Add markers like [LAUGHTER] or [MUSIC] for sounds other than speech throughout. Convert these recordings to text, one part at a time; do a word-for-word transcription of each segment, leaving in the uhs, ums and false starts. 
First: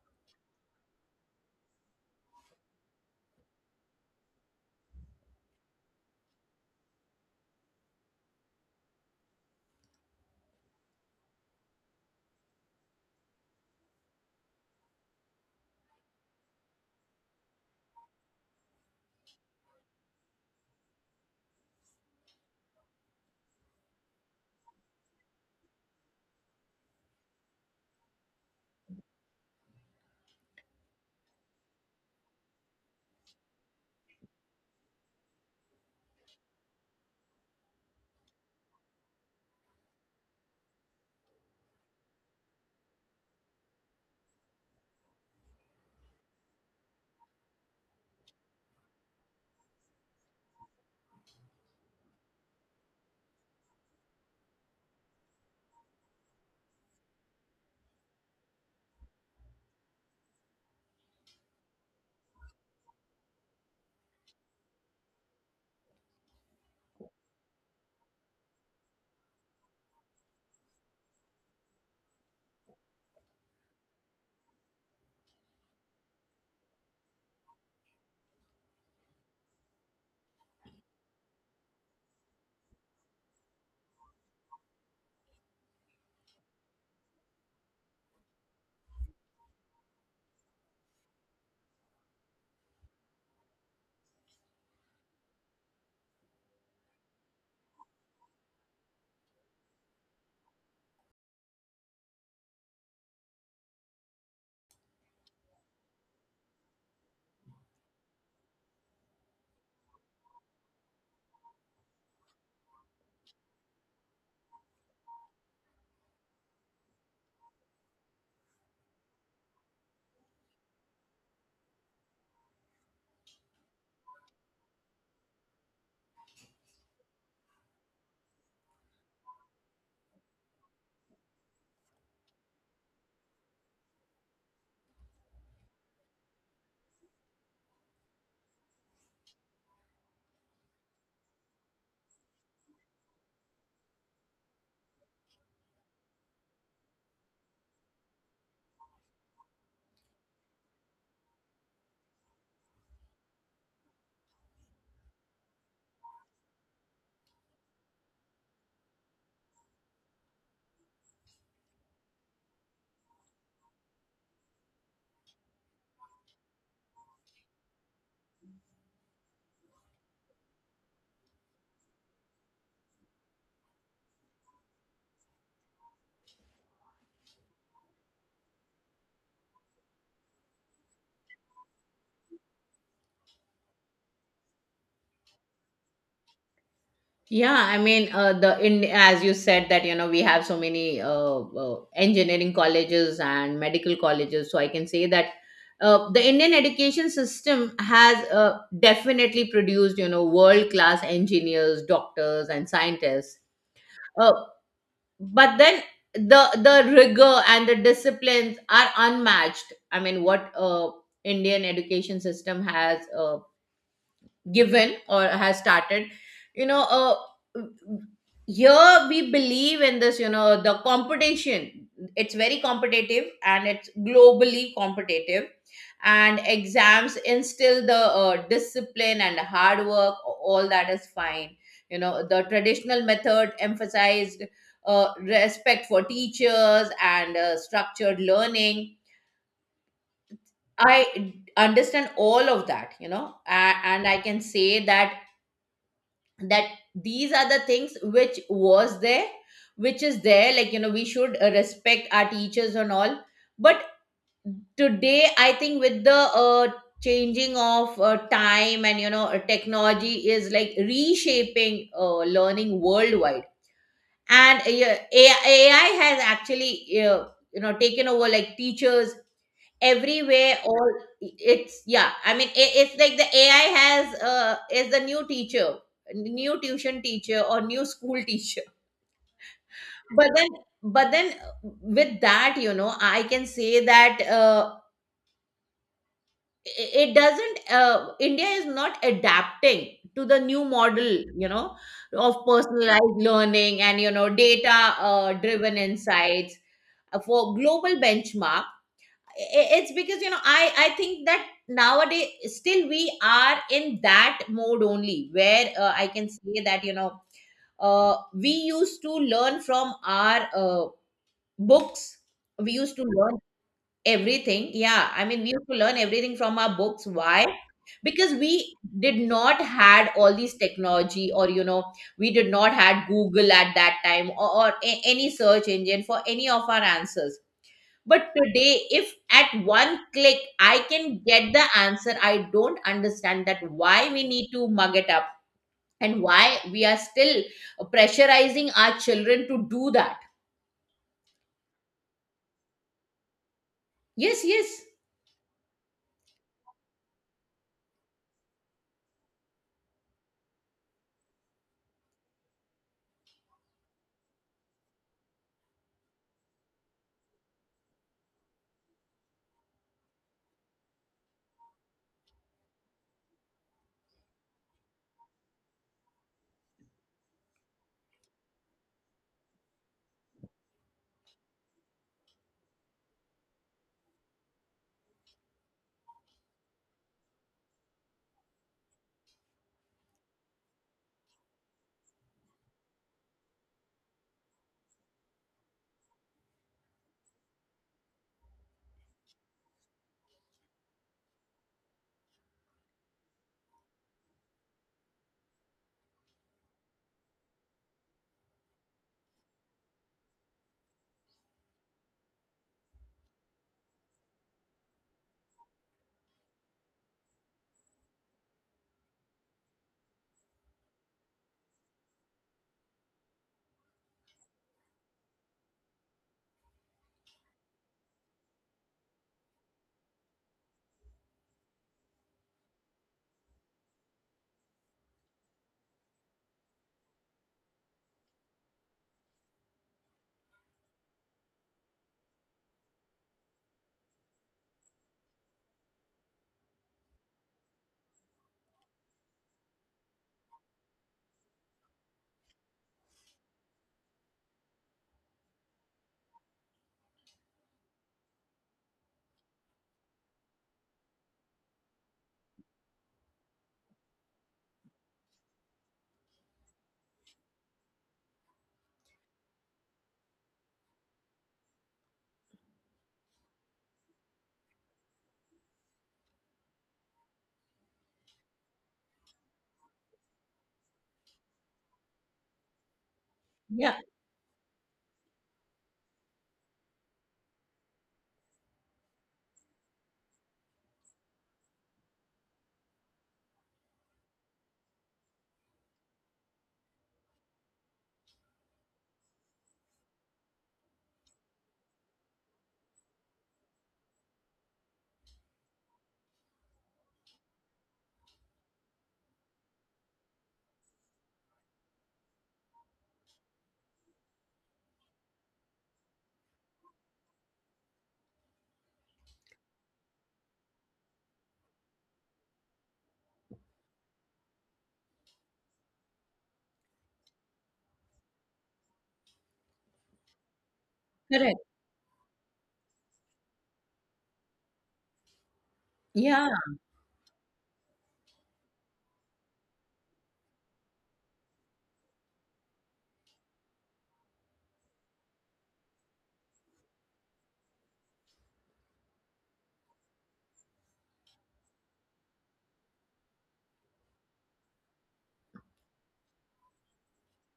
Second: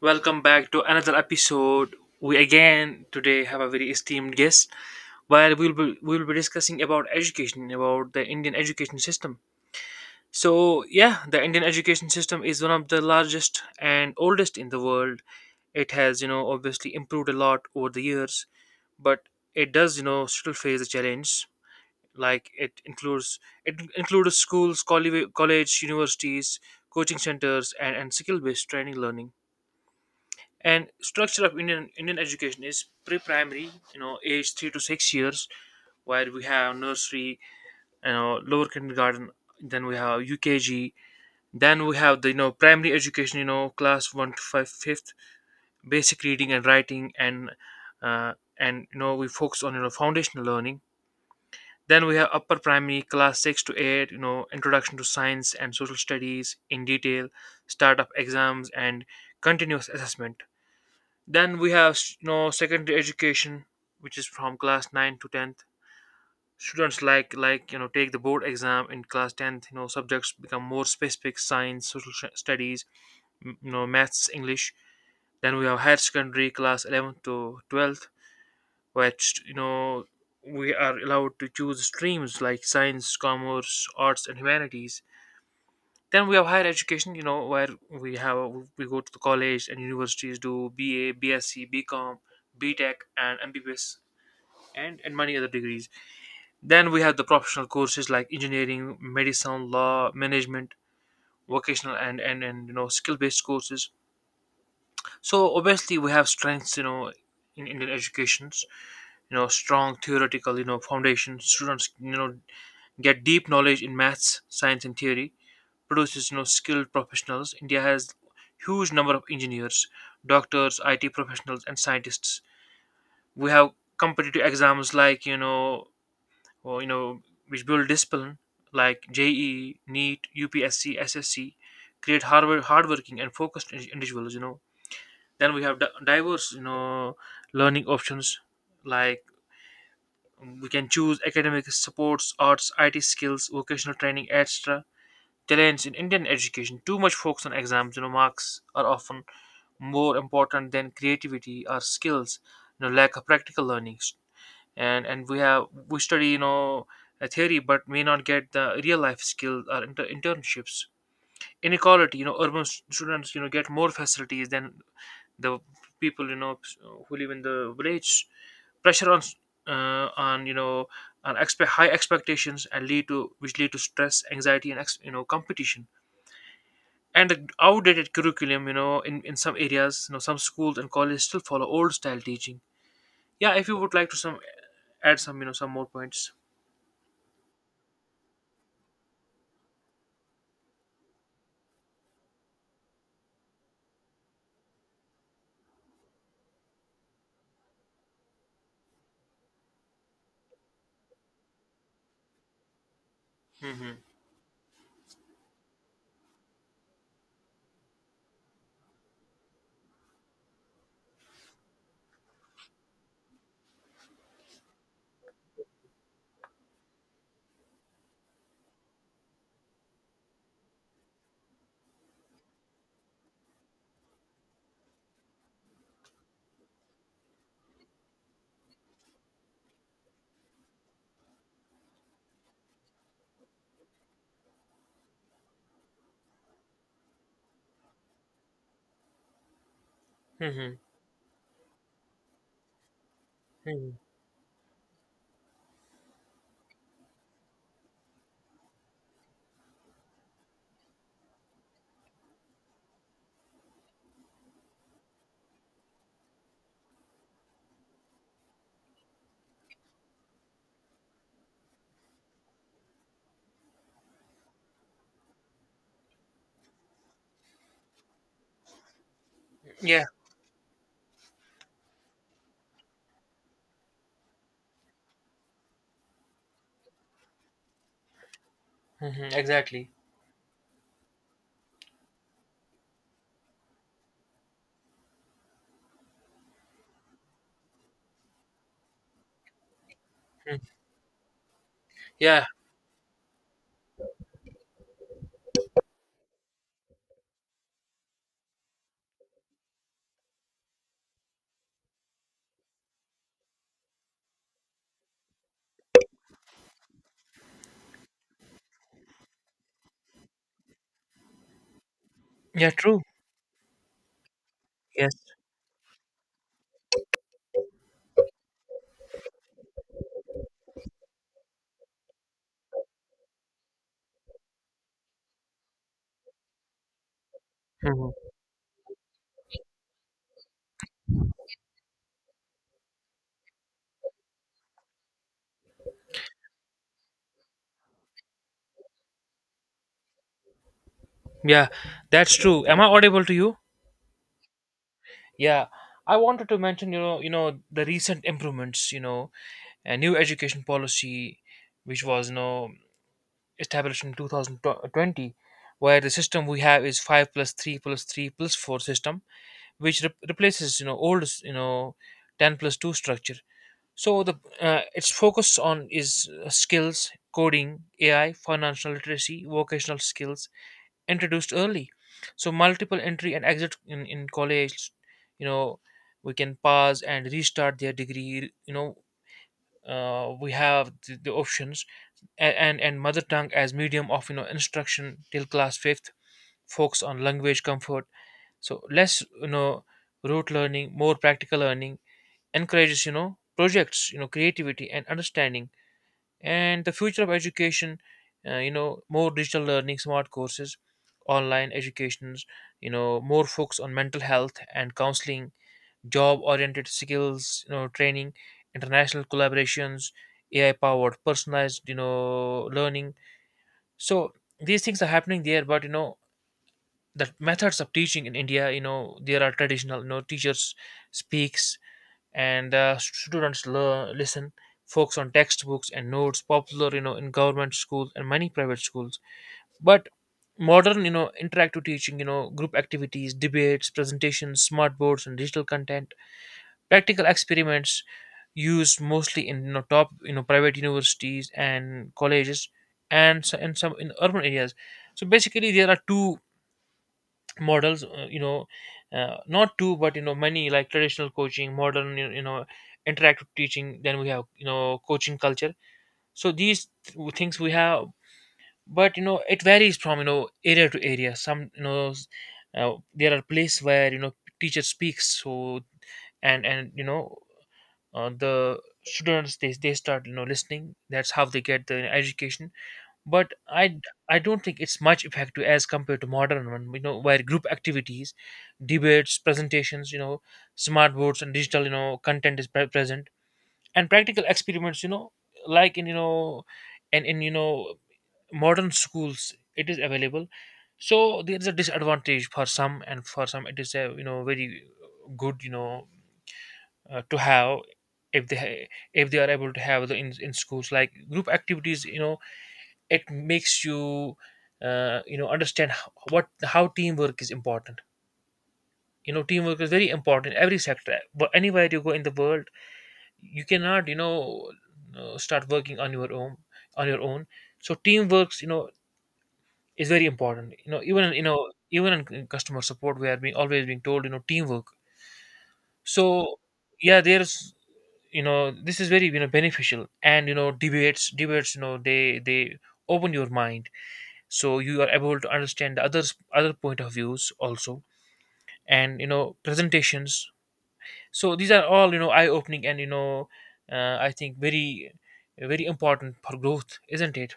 Welcome back to another episode. We again today have a very esteemed guest where we'll be we'll be discussing about education, about the Indian education system. So yeah, the Indian education system is one of the largest and oldest in the world. It has, you know, obviously improved a lot over the years, but it does, you know, still face a challenge. Like it includes it includes schools, colli- college, universities, coaching centers, and, and skill-based training learning. And structure of indian indian education is pre-primary, you know age three to six years, where we have nursery, you know lower kindergarten, then we have UKG, then we have the you know primary education, you know class one to five fifth, basic reading and writing, and uh, and you know we focus on you know foundational learning. Then we have upper primary class six to eight, you know introduction to science and social studies in detail, start up exams and continuous assessment. Then we have you know secondary education, which is from class nine to tenth. Students like like you know take the board exam in class tenth. You know, subjects become more specific: science, social sh- studies, m- you know maths, English. Then we have higher secondary class eleventh to twelfth, which you know we are allowed to choose streams like science, commerce, arts, and humanities. Then we have higher education, you know, where we have we go to the college and universities, do B A, BSc, BCom, BTech, and M B B S, and and many other degrees. Then we have the professional courses like engineering, medicine, law, management, vocational, and and and you know skill based courses. So obviously we have strengths, you know, in Indian educations, you know, strong theoretical, you know, foundation. Students, you know, get deep knowledge in maths, science, and theory. Produces you know skilled professionals. India has huge number of engineers, doctors, I T professionals, and scientists. We have competitive exams, like you know or, you know which build discipline, like JEE, NEET, UPSC, SSC, create hard hardworking and focused indi- individuals. You know, then we have di- diverse you know learning options, like we can choose academic sports, arts, I T skills, vocational training, etc. Challenge in Indian education: too much focus on exams, you know, marks are often more important than creativity or skills. You know, lack of practical learnings, and and we have we study, you know a theory, but may not get the real life skills or inter- internships. Inequality, you know, urban s- students you know get more facilities than the people you know who live in the village. Pressure on s- uh, on you know on expect, high expectations and lead to, which lead to stress, anxiety, and ex- you know competition, and the outdated curriculum, you know, in, in some areas, you know, some schools and colleges still follow old style teaching. Yeah, if you would like to some add some, you know some more points. Yeah, I mean, uh, the in as you said that you know we have so many uh, uh, engineering colleges and medical colleges, so I can say that uh, the Indian education system has uh, definitely produced you know world class engineers, doctors, and scientists. Mm-hmm. Uh, but then the the rigor and the disciplines are unmatched. I mean, what uh, Indian education system has. Uh, given or has started you know uh, here we believe in this you know the competition. It's very competitive and it's globally competitive, and exams instill the uh, discipline and hard work, all that is fine. You know the traditional method emphasized uh, respect for teachers and uh, structured learning. Mm-hmm. I understand all of that, you know, A- hmm. and I can say that that these are the things which was there, which is there, like you know we should uh, respect our teachers and all. But today I think with the uh, changing of uh, time and you know uh, technology is like reshaping uh, learning worldwide, and uh, yeah, A I, has actually uh, you know taken over like teachers Yeah. everywhere, all. It's yeah, I mean, i- it's like the ai has uh is the new teacher, new tuition teacher or new school teacher. Mm-hmm. Exactly. But then, but then with that you know I can say that uh, i- it doesn't uh, india is not adapting to the new model, you know, of Yeah. personalized learning and you know data uh, driven insights uh, for global benchmark. I- it's because you know i i think that nowadays still we are in that mode only where uh, I can say that you know uh, we used to learn from our uh, books. Yeah, We used true. to learn everything. Yeah, Yes. I mean, we used to learn everything from our books, why? Because we did not had all these technology or you know we did not had google at that time, or, or a- any search engine for any of our answers. Hmm. But today, if at one click I can get the answer, I don't understand that why we need to mug it up and why we are still pressurizing our children to do that. Yeah. That's true, am I audible to you? Yes, yes. Yeah, I wanted to mention, you know you know the recent improvements, you know a new education policy which was you know established in two thousand twenty, where the system we have is five plus three plus three plus four system, which re- replaces, you know old, you know ten plus two structure. So the, uh, its focus on is, uh, skills, coding, AI, financial literacy, vocational skills introduced early. So multiple entry and exit in, in college, you know, we can pause and restart their degree, you know uh, we have the, the options, and, and and mother tongue as medium of you know instruction till class fifth, focus on language comfort. So less, you know, rote learning, more practical learning, encourages, you know, projects, you know, creativity and understanding. And the future of education, uh, you know, more digital learning, smart courses, online educations, you know, more focus on mental health and counseling, job-oriented skills, you know, training, international collaborations, A I-powered personalized, you know, learning. So these things are happening there, but you know, the methods of teaching in india, you know, there are traditional, you know, teachers speaks, and uh, students learn, listen, focus on textbooks and notes, popular you know in government schools and many private schools. But modern, you know, interactive teaching, you know, group activities, debates, presentations, smart boards and digital content, practical experiments, used mostly in, you know, top, you know, private universities and colleges, and so, and some in urban areas. So basically there are two models, uh, you know uh, not two but, you know, many, like traditional coaching, modern you you know interactive teaching. Then we have, you know, coaching culture. So these th- things we have, but you know, it varies from, you know, area to area. Some, you know s- uh, there are places where, you know, teacher speaks, so and and you know uh, the students they, they start, you know listening, that's how they get the education. But I I Yeah, d- I don't think it's much effective as compared to modern one, you know, where group activities, debates, presentations, you know, smart boards and digital, you know, content is pre- present, and practical experiments, you know, like in, you know and in you know modern schools, it is available. So there is a disadvantage for some, and for some it is a, you know, very good, you know uh, to have, if they ha- if they are able to have the in, in schools, like group activities, you know, it makes you, uh, you know, understand how, what, how teamwork is important. You know, teamwork is very important in every sector, but anywhere you go in the world, you cannot, you know uh, start working on your own, on your own so teamwork, you know, is very important. You know even in- you know, correct. even in c- customer support, we are being always being told, you know, teamwork. Yeah. So yeah, there's, you know, this is very, you know, beneficial, and you know, debates debates, you know, they they open your mind, so you are able to understand the others other point of views also, and you know, presentations. So these are all, you know, eye opening, and you know, uh, I think very, very important for growth, isn't it?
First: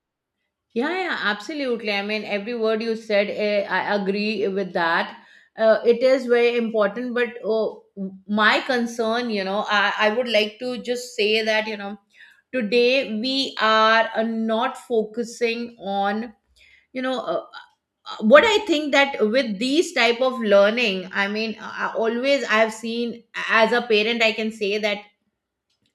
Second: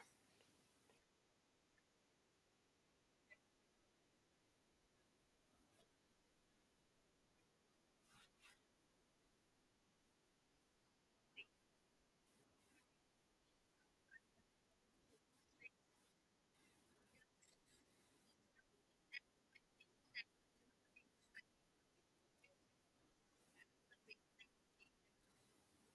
Yeah, yeah, absolutely. I mean, every word you said, eh, I agree with that. Uh, it is very important, but oh, my concern, you know, I, I would like to just say that, you know, today we are uh, not focusing on you know uh, uh, what I think that with these type of learning, I mean, I I always I have seen, as a parent I can say that,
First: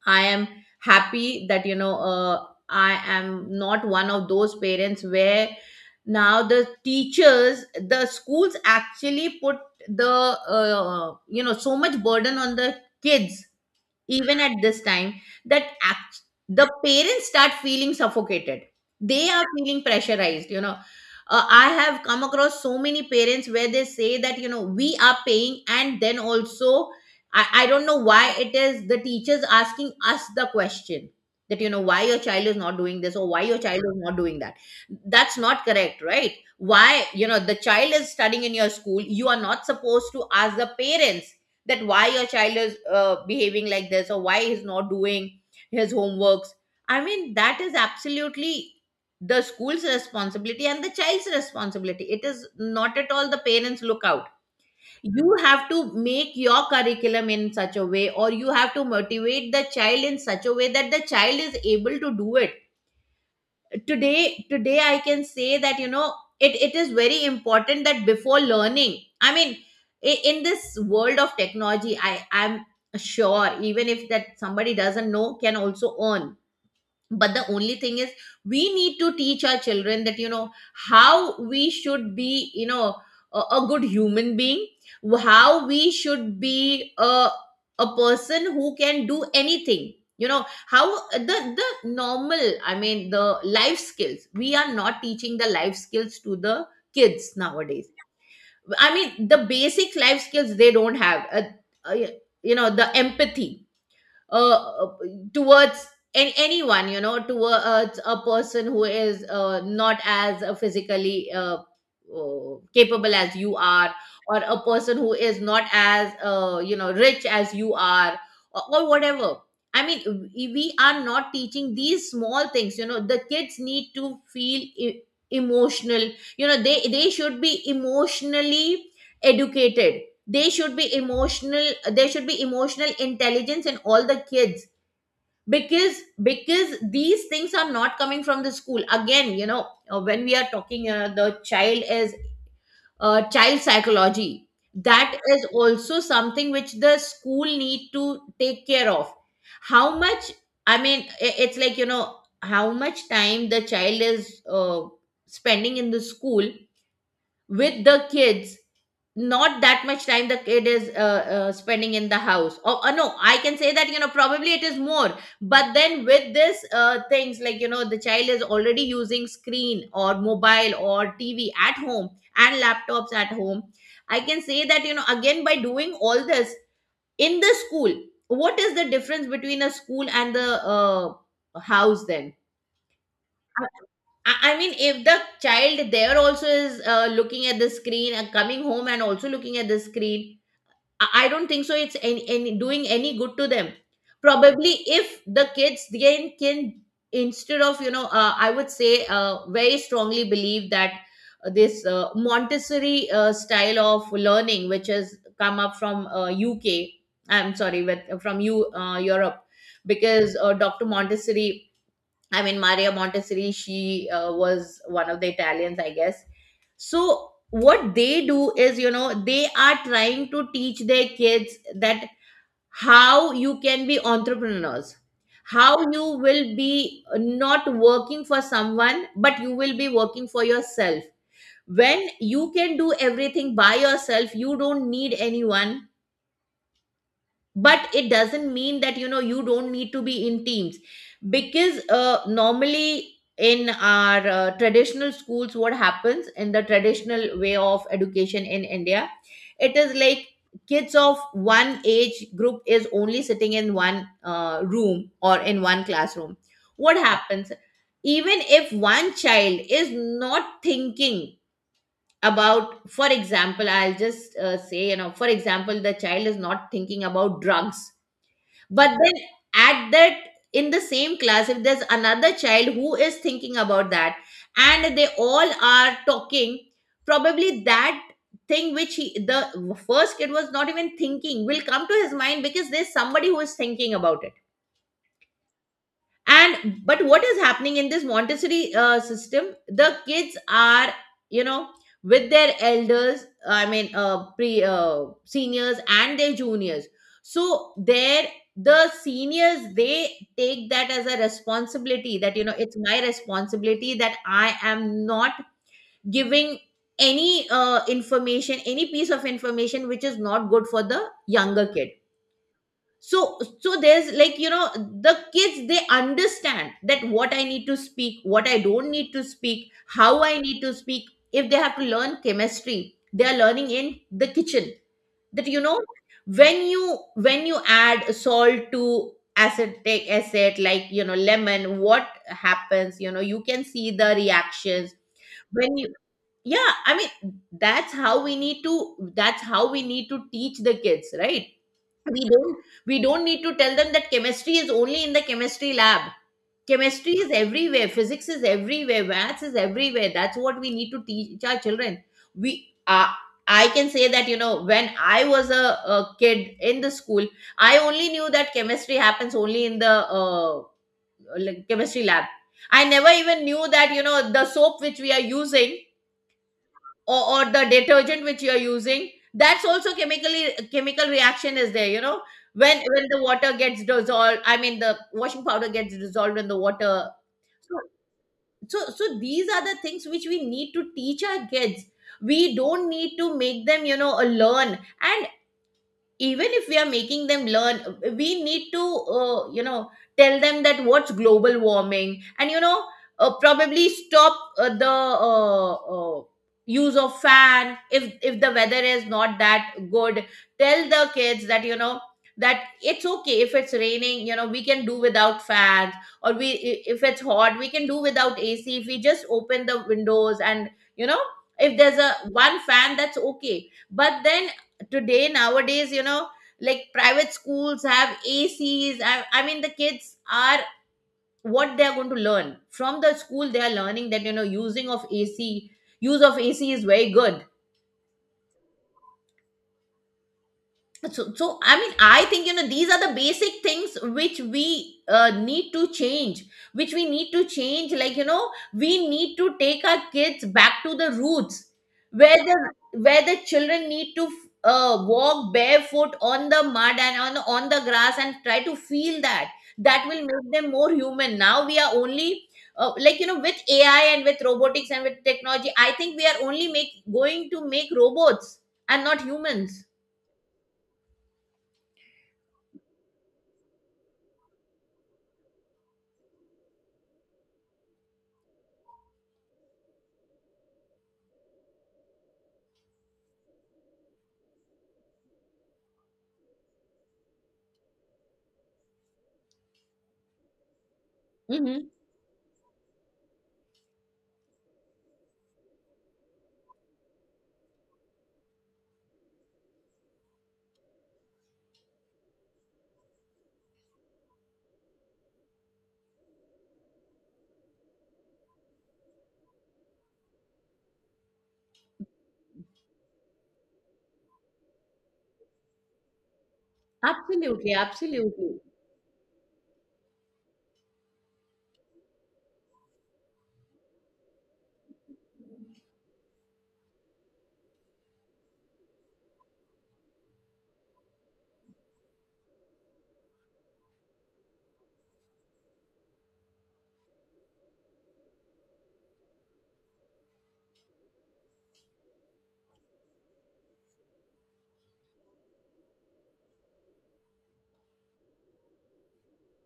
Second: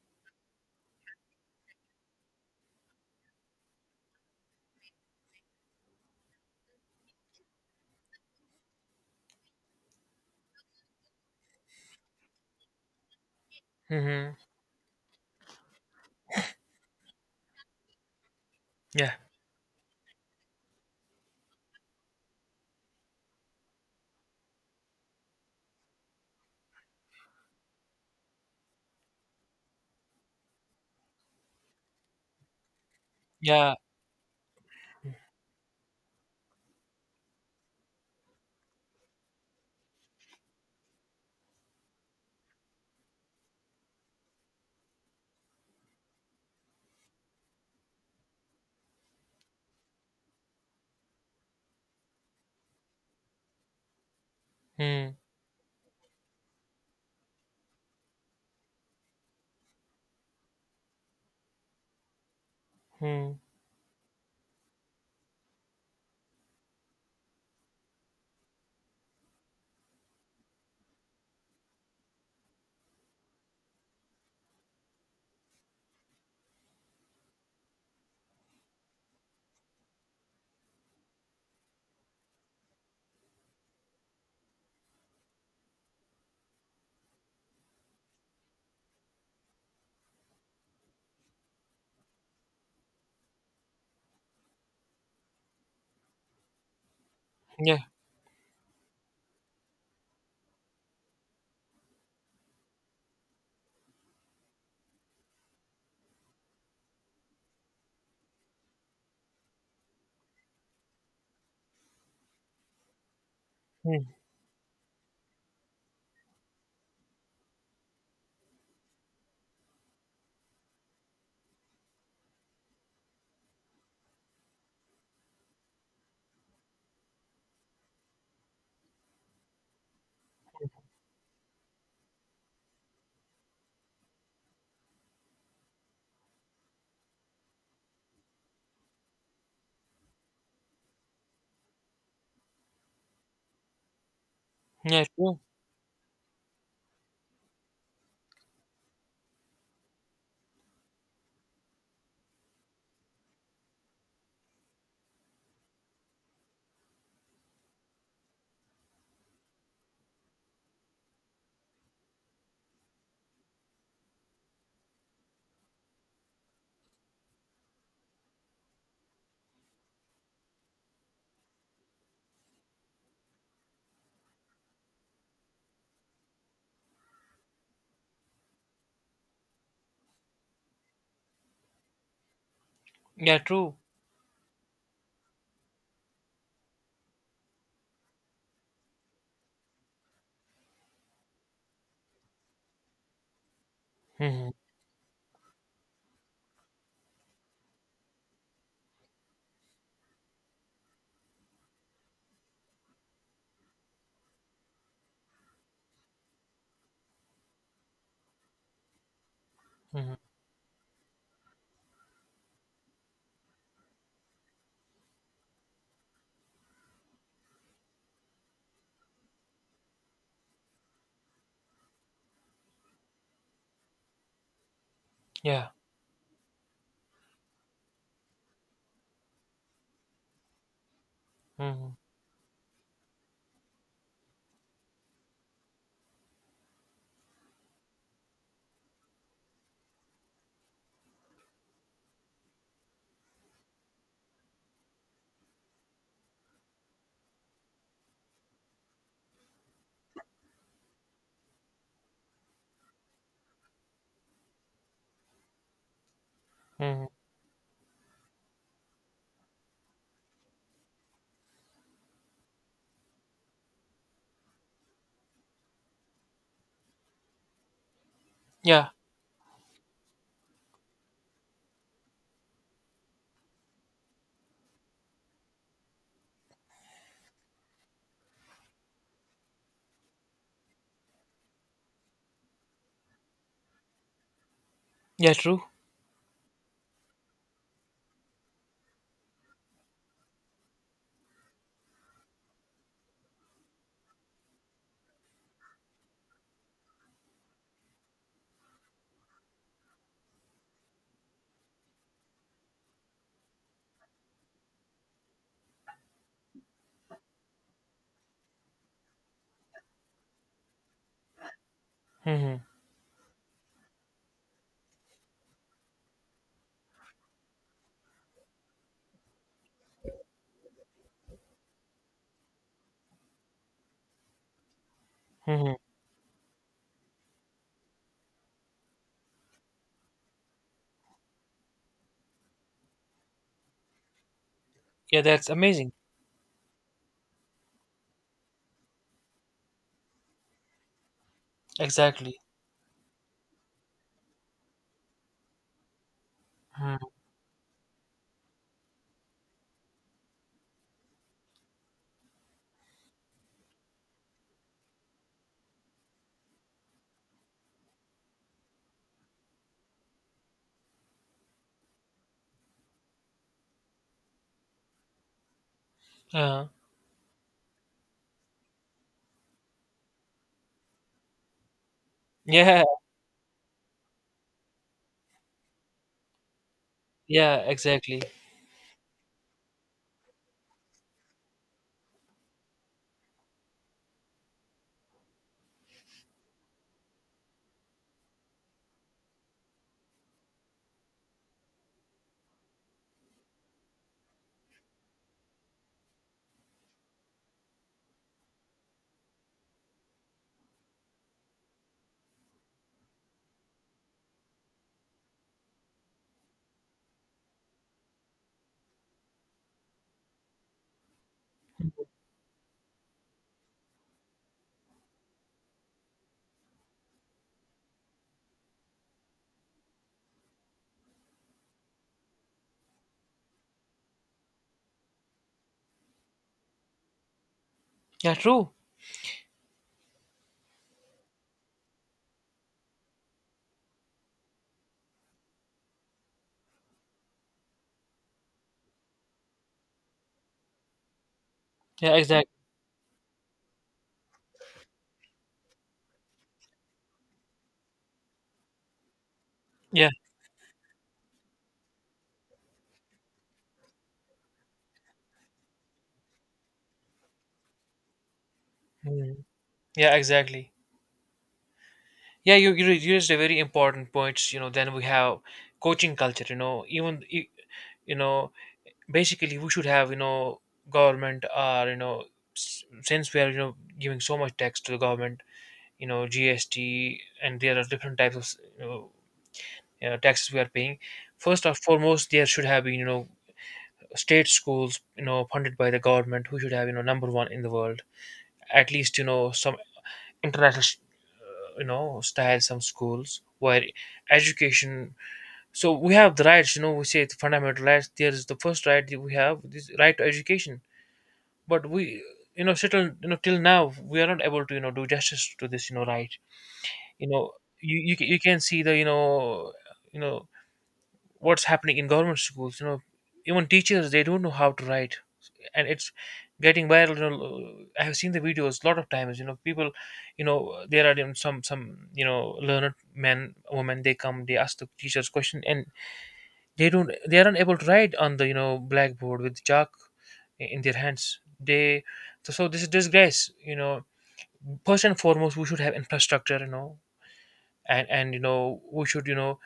I am happy that you know uh, I am not one of those parents where now the teachers, the schools, actually put the uh, you know so much burden on the kids. Hmm. Even at this time, that act- the parents start feeling suffocated, Yeah. they are feeling pressurized, you know. Uh, I have come across so many parents where they say that you know we are paying and then also, I, I don't know why it is the teachers asking us the question that you know why your child is not doing this or why your Yeah. child is not doing that. That's not correct, right? Why, you know, the child is studying in your school, you are not supposed to ask the parents that why your child is uh, behaving like this or why he's not doing his homeworks. I mean, that is absolutely the school's responsibility and the child's responsibility, it is not at all the parents lookout. Mm. You have to make your curriculum in such a way or you have to motivate the child in such a way that the child is able to do it. Hmm. Today today I can say that you know it, it is very important that before learning, I mean, i- in this world of technology i i'm sure even if that somebody doesn't know can also earn. But the only thing is we need to teach our children that you know how we should be, you know, a, a good human being, how we should be a, a person who can do anything, you know how the the normal, I mean, the life skills, we are not teaching the life skills to the kids Yeah. nowadays. I mean the basic life skills they don't have, uh, uh, you know, the empathy uh, towards an- anyone, you know, towards a person who is uh, not as uh, physically uh, uh, capable as you are, Mm. or a person who is not as uh, you know rich as you are, or, or whatever. I mean we we are not teaching these small things. You know the kids need to feel e- emotional, you know, they they should be emotionally educated, they should be emotional, there should be emotional intelligence in all the kids. Because because these things are not coming from the school again, you know, uh, when we are talking, uh, the child is uh, child psychology, Yeah, that true. is also something which the school need to take care of. How much, I mean, i- it's like you know how much time the child is uh, spending in the school with the kids, not that much time the kid is uh, uh, spending in the house, or uh, no I can say that you know probably it is more. But then with this uh, things like you know the child is already using screen or mobile or tv at home and laptops at home, I can say that you know again by doing all this in the school, what is the difference between a school and the uh, house then? Yeah, I- true. I I mean, if the child there also is uh, looking at the screen and coming home and also looking at the screen, I I don't think so. It's any, any doing any good to them. Hmm. Probably if the kids then can, instead of you know uh, I would say uh, very strongly believe that uh, this uh, Montessori uh, style of learning, which has come up from uh, U K, I'm sorry, with from you uh, Europe, Hmm. because uh, doctor Montessori, I mean, Maria Montessori, she uh, was one of the Italians, I guess. So what they do is you know they are trying to teach their kids that how you can be entrepreneurs, Yeah. how you will be not working for someone but you will be working for yourself. Hmm. When you can do everything by yourself you don't need anyone, but it doesn't mean that you know you don't need to be in teams. Because uh, normally in our uh, traditional schools, what happens in the traditional way of education in india, it is like kids of one age group is only sitting in one uh, room or in one classroom. What Hmm. happens, even if one child is not thinking about, for example, I'll just uh, say, you know, for example the child is not thinking about drugs, Yeah. but then at that, in the same class if there's another child who is thinking about that and they all are talking, probably that thing which he the first kid was not even thinking will come to his mind because there's somebody who is thinking about it. Yeah, true. And but what is happening in this montessori uh, system, the kids are, you know, with their elders, I mean, uh, pre uh, seniors and their juniors. So there the seniors they take that as a responsibility that you know it's my responsibility that I am not giving any uh, information, any piece of information which is not good for the younger kid. Hmm. So so there's like you know the kids they understand that what I need to speak, what I don't need to speak, how I need to speak. If they have to learn chemistry they are learning in the kitchen, that you Hmm. know when you when you add salt to acetic acid, like you know lemon, what happens, you know you can see the reactions. Yeah, that's When amazing. you, yeah I mean, that's how we need to, that's how we need to teach the kids, right? We Exactly. don't, we don't need to tell them that chemistry is only in the chemistry lab. Hmm. Chemistry is everywhere, physics is everywhere, maths is everywhere, that's what we need to teach our children. We uh, I can say that you know when I was a, a kid in the school, I only knew that chemistry happens only in the uh, like, chemistry lab. I never even knew that you know the soap which we are using, Uh, or, or the detergent which you're using, that's also chemically chemical reaction is there, you know, when yeah. when the water gets dissolved, I mean the washing powder gets dissolved in the water. Yeah, So exactly. so, so these are the things which we need to teach our kids. We don't need to make them you know uh, learn, and even if we are making them learn, we need to uh, you know tell them that what's global warming, and you know uh, probably stop uh, the uh, uh, use of fan if if the weather is not that good. Tell the kids that you know that it's okay if it's raining, you know we can do without fans, or we, i- if it's hot, we can do without A C if we just open the windows, and, you know if there's a one fan, that's okay. But then today nowadays, you know like private schools have A Cs. I, I mean, the kids are, what they are going to learn from the school, they are learning that, you know using of A C, use of A C is very good. Yeah, true. So so I mean, I think, you know these are the basic things which we uh, need to change, which we need to change, like, you know we need to take our kids back to the roots, Yeah, where exactly. the where the children need to uh, walk barefoot on the mud and on on the grass and try to feel that. That will make them more human. Now we are only uh, like, you know with A I and with robotics and with technology, I think we are only make going to make robots and not Mm. humans. Yeah, exactly. Yeah, you you you raised a very important point. You know, then we have coaching culture. You know, even i- you know, basically we should have, you know, government, or, you know s- since we are, you know, giving so much tax to the government, you know, G S T, and there are different types of, you know, you know, taxes we are paying. First and Mhm. foremost, there should have been, you know, state schools, you know, funded by the government, who should have, you know, number one in the world. At least, you know, some international, you know, style, some schools where education, so we have the rights, you know, we say the fundamental rights, there is the first right that we have, this right to education. But we, you know, still, you know, till now, we are not able to, you know, do justice to this, you know, right. You know, Absolutely, you you, ca- you absolutely, can see the, you know you know what's happening in government schools, you know, even teachers they don't know how to write, and it's getting viral, you know, I have seen the videos a lot of times, you know, people, you know, there are, you know, some some, you know, learned men, women, they come, they ask the teachers question, and they don't they aren't able to write on the, you know, blackboard with chalk i- in their hands they. So, so this is disgrace, you know. First and foremost, we should have infrastructure, you know, and and you know we should, you know,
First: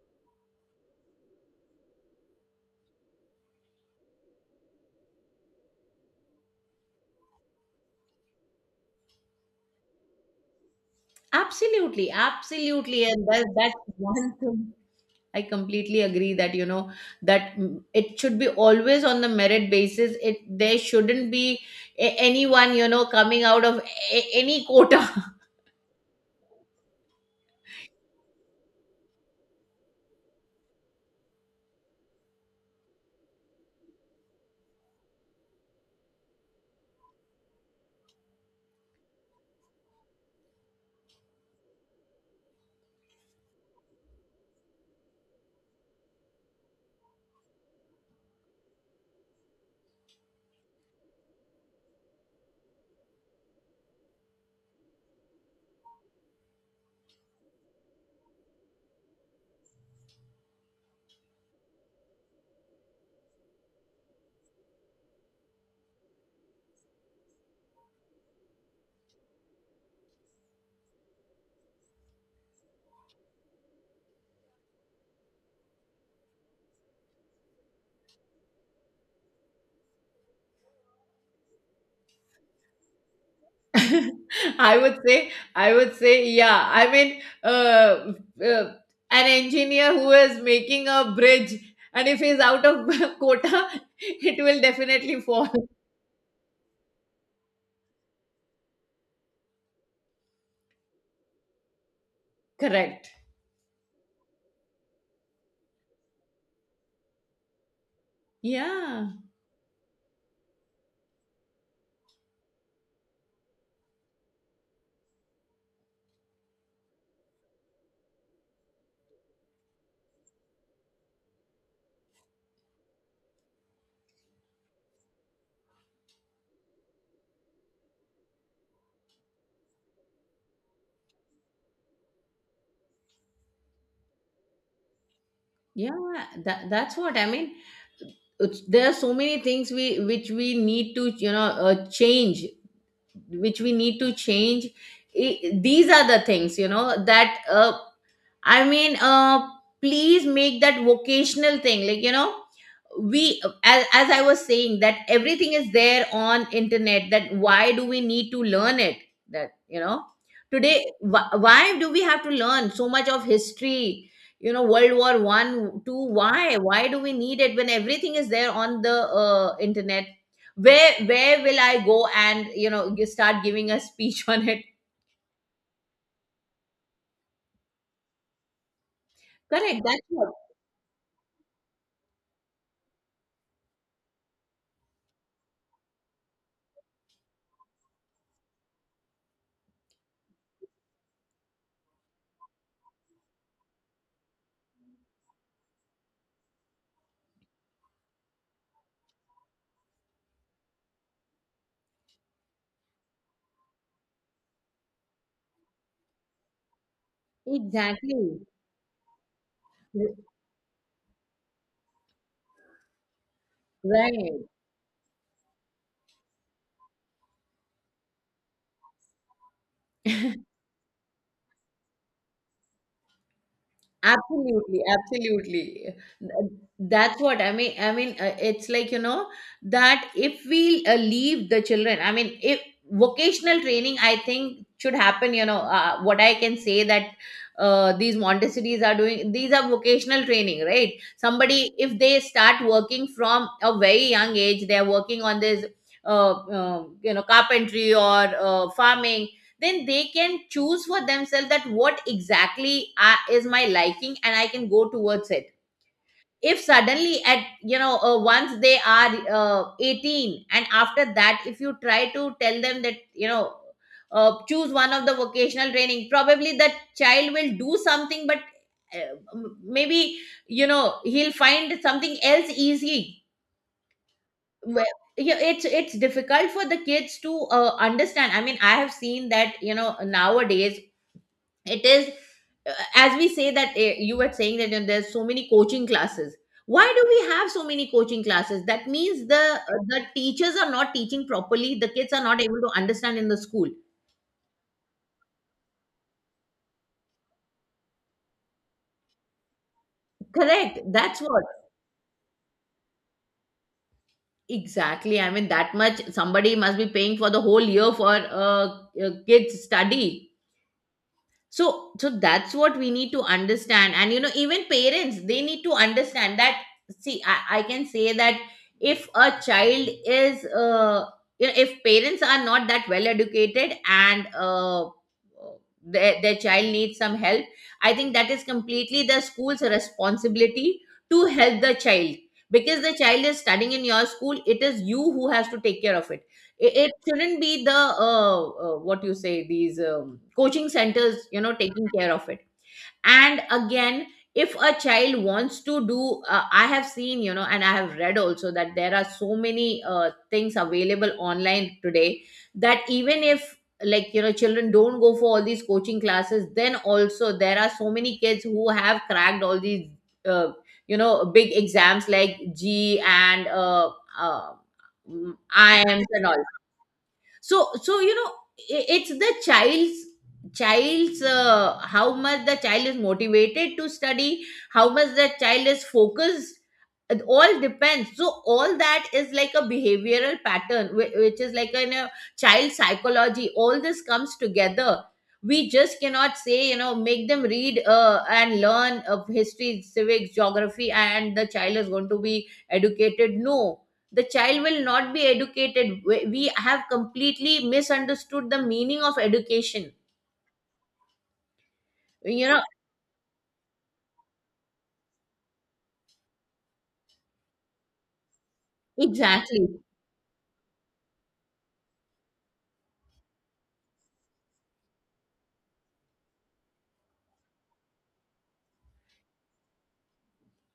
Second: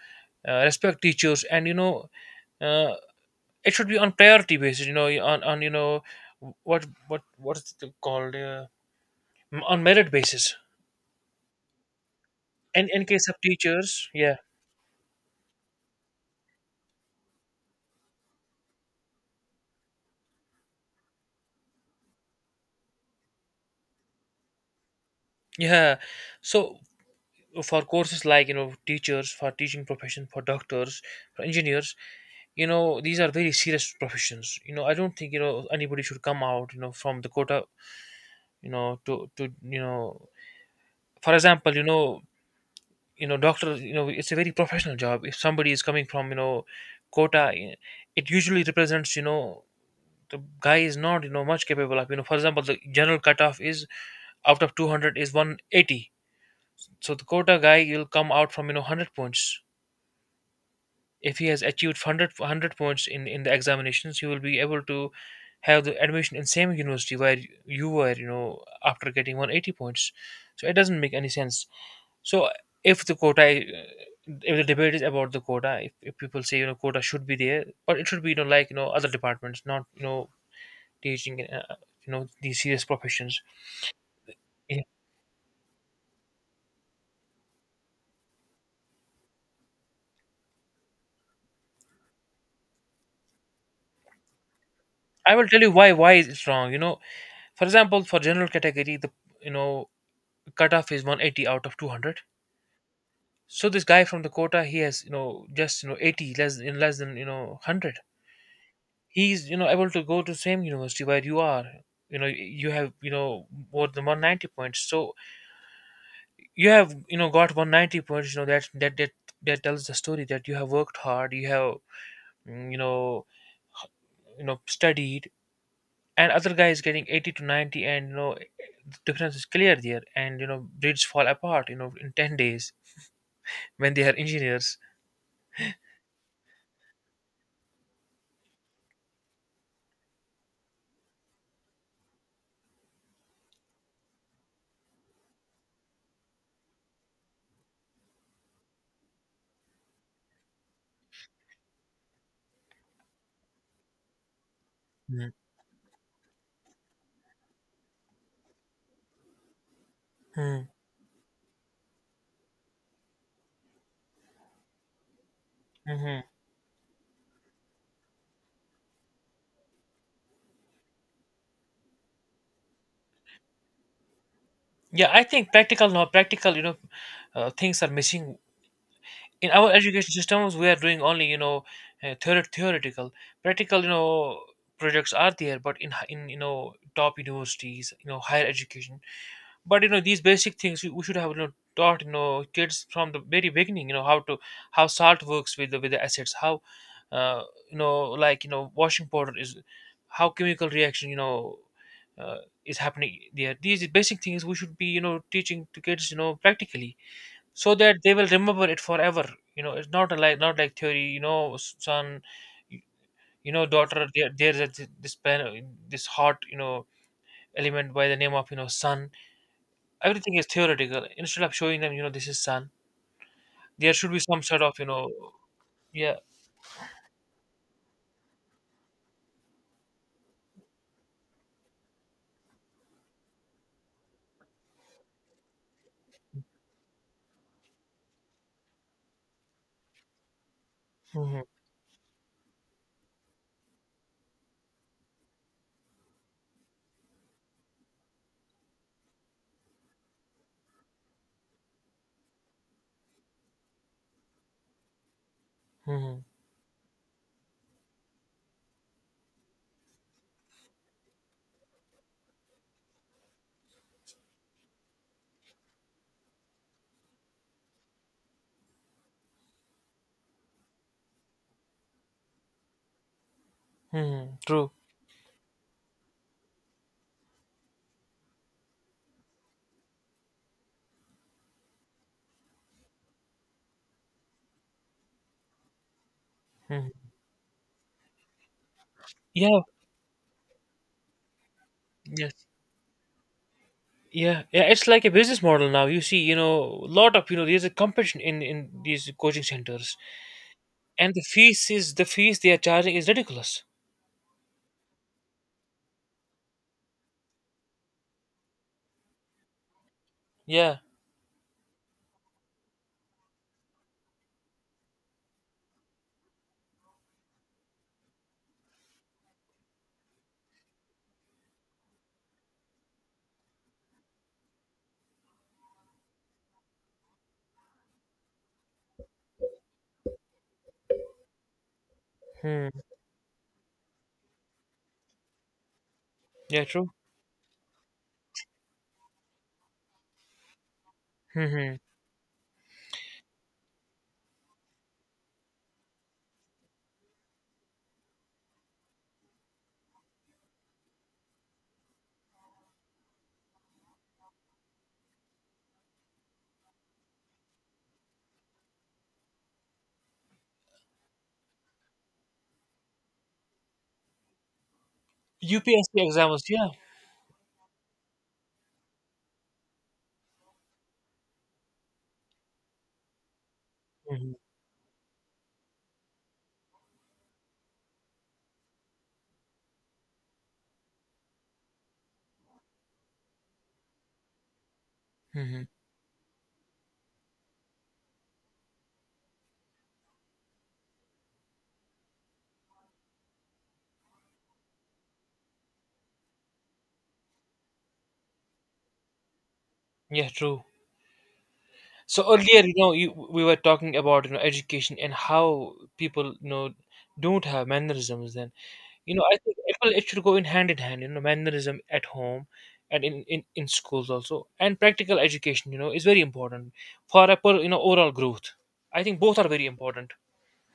uh, respect teachers, and you know, uh, it should be on priority basis, you know, on on you know, what what what is it called, uh, on merit basis, absolutely, and in absolutely. And case of that, that's teachers, one yeah. thing. I completely agree that, you know, that, mm, it should be always on the merit basis. It There shouldn't be a- anyone, you know, coming out of a- any quota. Yeah, so for courses like, you know, teachers, for teaching profession, for doctors, for engineers, you know, these are very serious professions, you know, I don't think, you know, anybody should come out, you know, from the quota, you know, to to you know, for example, you know, you know, doctor, you know, it's a very professional job. If somebody is coming from, you know, quota, it usually represents, you know, the guy is not, you know, much capable of, you know. For example, the general cutoff is out of two hundred is one hundred eighty, so the quota guy will come out from, you know, one hundred points If he has achieved one hundred, one hundred points in in the examinations, he will be able to have the admission in same university where you were, you know after getting one hundred eighty points. So it doesn't make any sense. So, if the quota uh, if the debate is about the quota, if, if people say, you know quota should be there, but it should be, you know like, you know other departments, not, you know teaching, uh, you know these serious professions. [LAUGHS] I Yeah. would say, I would say, yeah. I mean, uh, uh, an engineer who is making a bridge, and if he's out of [LAUGHS] quota, it will definitely I will fall. tell you why why it's wrong you know For example, for general category, the, you know cutoff is one hundred eighty out of two hundred. [LAUGHS] Correct. So this guy from the quota, he has, you know just, you know eighty less in less than, you know one hundred. Yeah. He's, you know able to go to same university where you are you know you have, you know more than one hundred ninety points. So you have, you know got one hundred ninety points you know that that that, that tells the story that you have worked hard, you have, mm, you know you know studied. And other guy is getting eighty to ninety, and, you know the difference is clear there, and, you know breeds fall apart, you know in ten days when they are engineers. yeah that, that's what I mean. It's, there are so many things we which we need to, you know uh, change, which we need to change. I These are the things, you know that uh, i mean uh, please make that vocational thing, like, you know we as, as I was saying, that everything is there on internet, that why do we need to learn it, that, you know Mm-hmm. today, wh- why do we have to learn so much of history, you know world war one two, why why do we need it when everything is there on the uh, internet, where where will I go and, you know you start giving a speech [LAUGHS] on it. Yeah, I think practical, no, practical, you know uh, things are missing in our Correct, that's education what. systems. We are doing only, you know uh, theor- theoretical. Practical, you know projects are there, but in hi- in you know top universities, you know higher education. But, you know these basic things, we we should have, you know, taught, you know kids from the very beginning, you know how to how salt works with the with the acids, how uh, you know like, you know washing powder is how chemical reaction, you know uh, is happening there. These basic things we should be, you know teaching to kids, you know practically, so that they will Exactly. remember it forever. you know it's not a, R- like, not like theory. you know s- son, you you know daughter, there, right there's a, this plan, this hot, you know element by the name of, you know sun. Everything is [LAUGHS] theoretical. Instead of showing them, you know, this is sun, there should be some sort of, Absolutely, you know, absolutely. Yeah. Th- That's what I mean. I mean, uh, it's like, you know, that if we, uh, leave the children, I mean, if vocational training, I think, should happen, you know, uh, what I can say, that uh, these Montessori's are doing, these are vocational training, right? Hmm. Somebody, if they start working from a very young age, they're working on this. Uh, uh, you know carpentry or uh, farming, then they can choose for themselves that what exactly uh, is my liking and I can go towards it. Hmm. If suddenly at, you know uh, once they are uh, eighteen, and after that if you try to tell them that, you know uh, choose one of the vocational training, probably that child will do something, but uh, m- maybe, you know, he'll find something else easy. Hmm. True. Well, yeah, it's it's difficult for the kids to uh, understand. I mean, I have seen that, you know, nowadays it is, uh, as we say that, uh, you were saying that, you know, there's so many coaching classes. Why do Hmm. we have so many coaching classes? That means the Yeah, uh, the teachers are not teaching properly, the kids are not yes. able to understand in the school. Yeah, yeah, it's like a business model now. You see, you know, a lot of, you know, there's a competition in in these coaching centers, Correct, and that's the what. fees is the fees they are charging is ridiculous. Exactly, I mean, that much somebody must be paying for the whole year for uh, uh, kids study. Yeah. So so that's what we need to understand, and, you know, even parents, they need to understand that, see, i, I can say that, if a child is, uh, you know, if parents are not that well educated and, uh, their, their child needs some help, I think that is completely the school's responsibility to help the child. Hmm. Because the child is studying in your school, it is you who has to take care of it. Yeah, it, true. it shouldn't be the, uh, uh, what you say, these, um, coaching centers, you know, Hmm. taking care of it. And again, if a child wants to do, uh, I have seen, you know, and I have read also that there are so many uh, things available online today, that even if, like, you know, children don't go for all these coaching classes, then also there are so many kids who have cracked all these, uh, you know, big exams like g and uh, uh, U P S C I Ms and all. exams, yeah. So so, you know, i- it's the child's child's, uh, how much the child is motivated to study, Hmm. how much the child is focused, it all depends. So all that is like a behavioral pattern whi- which is like in a child psychology, all this comes together. Hmm. We just cannot say, you know, make them read, uh, and learn of history, civics, geography, and the child is going to be educated. No, the child will not be educated. We we have completely misunderstood the meaning of education. Yeah, true. So You know, earlier, you know, you, we were talking about, you know education and how people, you know don't have mannerisms. Then, you know, I think exactly, it will it should go in hand in hand. You know, mannerism at home and in in, in schools also, and practical education, You know, is very important for a per, you know overall growth. I think both are very important.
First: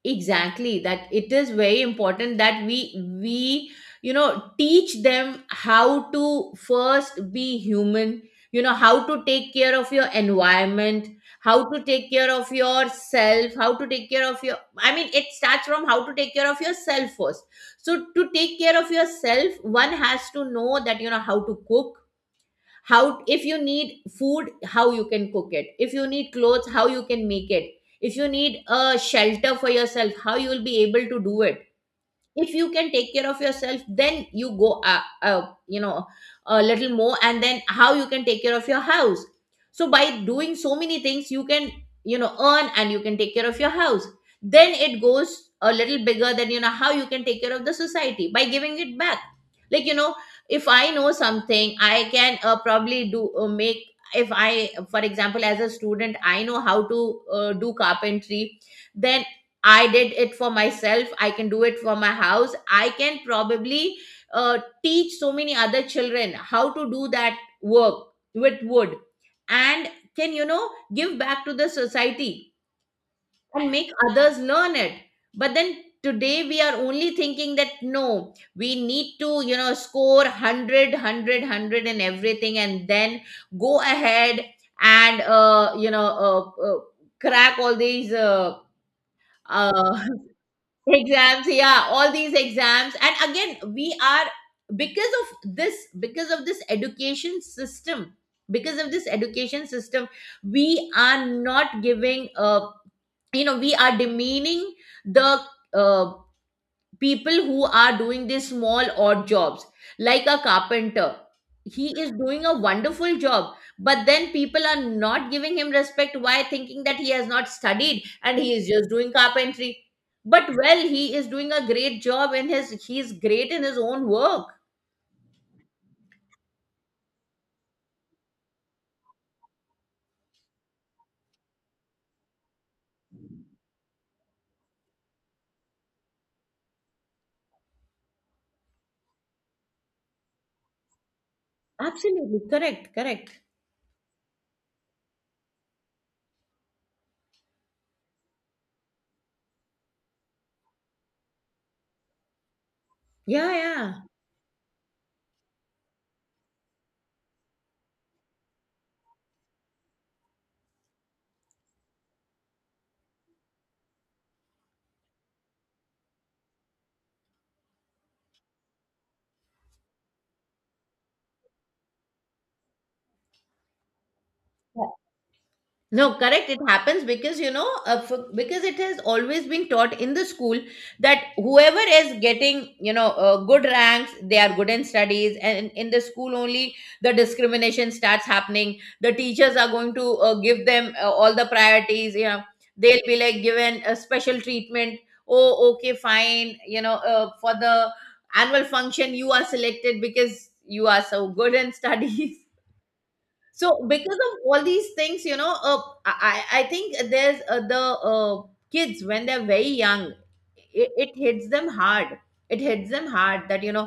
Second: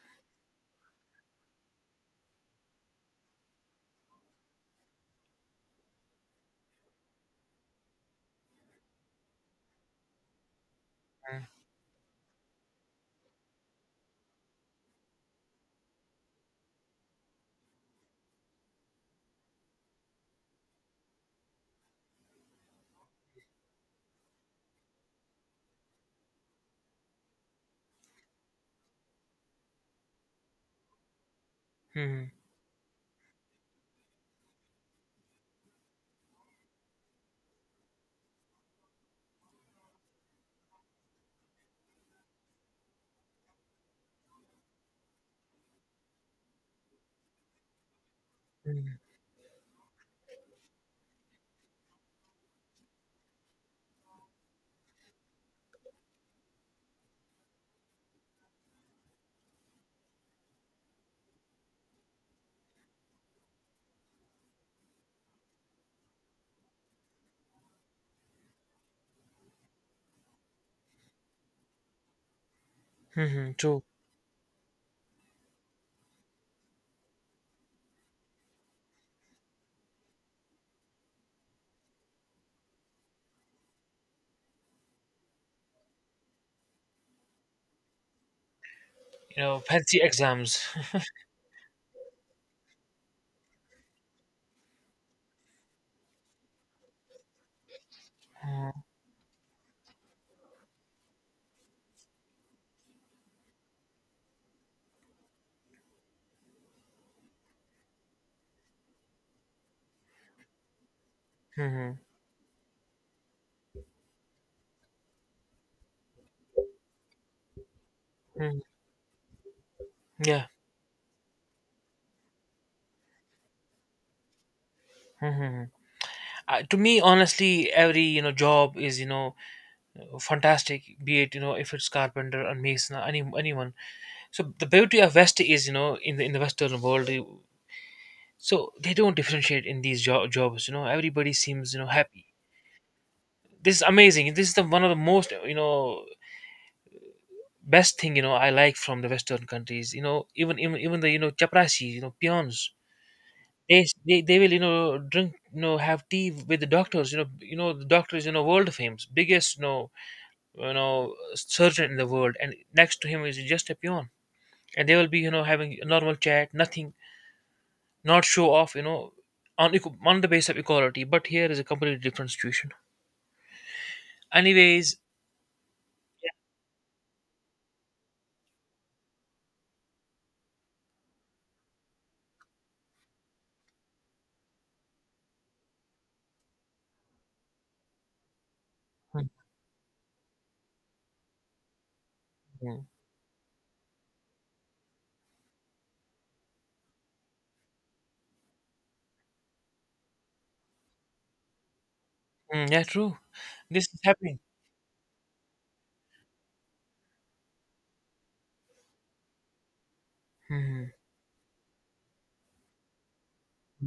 exactly, that it is very important that we we you know, teach them how to first be human. You know, how to take care of your environment, how to take care of yourself, how to take care of your, I mean, it starts from how to take care of yourself first. So, to take care of yourself, one has to know that, you know, how to cook, how, if you need food, how you can cook it. If you need clothes, how you can make it. If you need a shelter for yourself, how you will be able to do it. Mm-hmm. If you can take care of yourself, then you go, uh, uh, you know a little more and then how you can take care of your house. So by doing so many things, you can, you know, earn and you can take care of your house. Then it goes a little bigger than, you know, how you can take care of the society by giving it back. Like, you know, if I know something, I can, uh, probably do, uh, make, if I, for example, as a student, I know how to uh, do carpentry, then I did it for myself. I can do it for my house. I can probably uh, teach so many other children how to do that work with wood, and can, you know, give back to the society Mm-hmm. and True. make others learn it. But then today we are only thinking that, no, we need to, you know, score hundred, and everything, and then go ahead and, uh, you know, uh, uh, crack all these. Uh, You know, uh, fancy exams. Exams, yeah, all these exams. And again, we are, because of this because of this education system, because of this education system we are not giving uh you know, we are demeaning the uh, people who are doing these small odd jobs, like a carpenter. He Mm-hmm. is doing a wonderful job, but then people are not giving him respect. Why? Thinking that he has not studied and he is just doing carpentry. Yeah. But, well, he is doing a great job in his, he is great in his own work. Mm-hmm. Uh, to me, honestly, every, you know job is, you know fantastic, be it, you know if it's carpenter and mason, or any, anyone. So the beauty of west is, you know in the in the western world you- So they don't differentiate in these jo- jobs, you know everybody seems, you know happy. Absolutely. Correct, correct. This is amazing. This is the one of the most, you know best thing, you know I like from the western countries, you know even even, even the, you know chaprasi, you know peons. Yeah, they, yeah. they they will, you know drink, you know have tea with the doctors. You know, you know, the doctor is, you know world famous, biggest, you know you know surgeon in the world, and next to him is just a peon. And they will be, you know having a normal chat, nothing, not show off, you know on equ- on the basis of equality. But here is a completely different situation. Anyways. No, correct. It happens because, you know, uh, for, because it has always been taught in the school that whoever is getting, you know, uh, good ranks, they are good in studies, and in the school only the discrimination starts happening. The teachers are going to uh, give them uh, all the priorities. You know, Mhm. they'll be like given a special treatment. Oh, okay, fine. You know, uh, for the annual function, you are selected because you are so good in studies. [LAUGHS] Mm, yeah, true. So This is because of happening. all these things, you know, uh, i i I think there's, uh, the, uh, kids when they're very young, it, Mhm. it hits them hard, it hits them hard, that, you know,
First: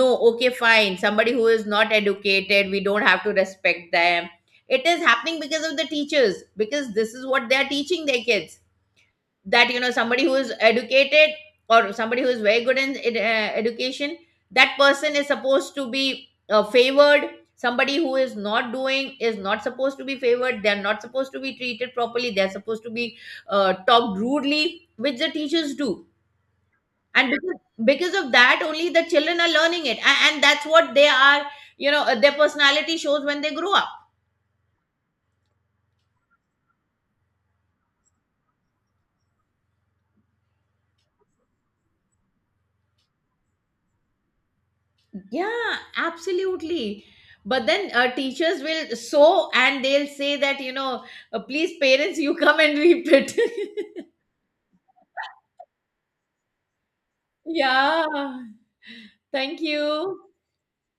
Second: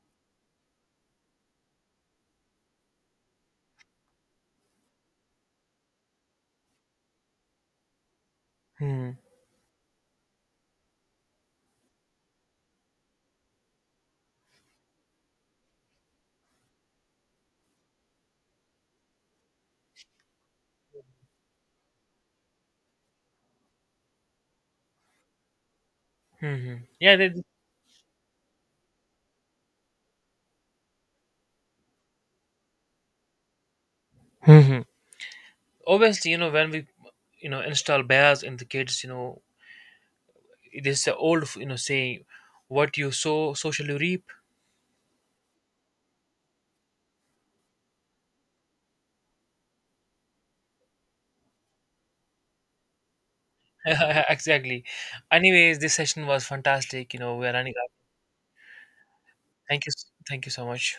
no, okay, fine, somebody who is not educated, we don't have to respect them. It is happening because of the teachers, because this is what they are teaching their kids, Mhm. that, you know, somebody who is educated or somebody who is very good in ed- uh, education, that person is supposed to be uh, favored. Somebody who is not doing is not supposed to be favored, they are not supposed to be treated properly, they are supposed to be uh, talked rudely, which the teachers do. Mhm. yeah they, And, because, because of that only the children are learning it, and, and that's what they are, you know, uh, their personality shows when they grow up. Mhm. Obviously, you know when we, you know install bias in the kids, you know it is the old, you know saying, what you sow socially reap. Yeah, absolutely. But then uh, teachers will so, and they'll say that, you know, uh, please, parents, you come and reap it. [LAUGHS] Exactly. Anyways, this session was fantastic. You know, [LAUGHS] we are running out. Yeah. Thank Thank you s- you. thank you so much.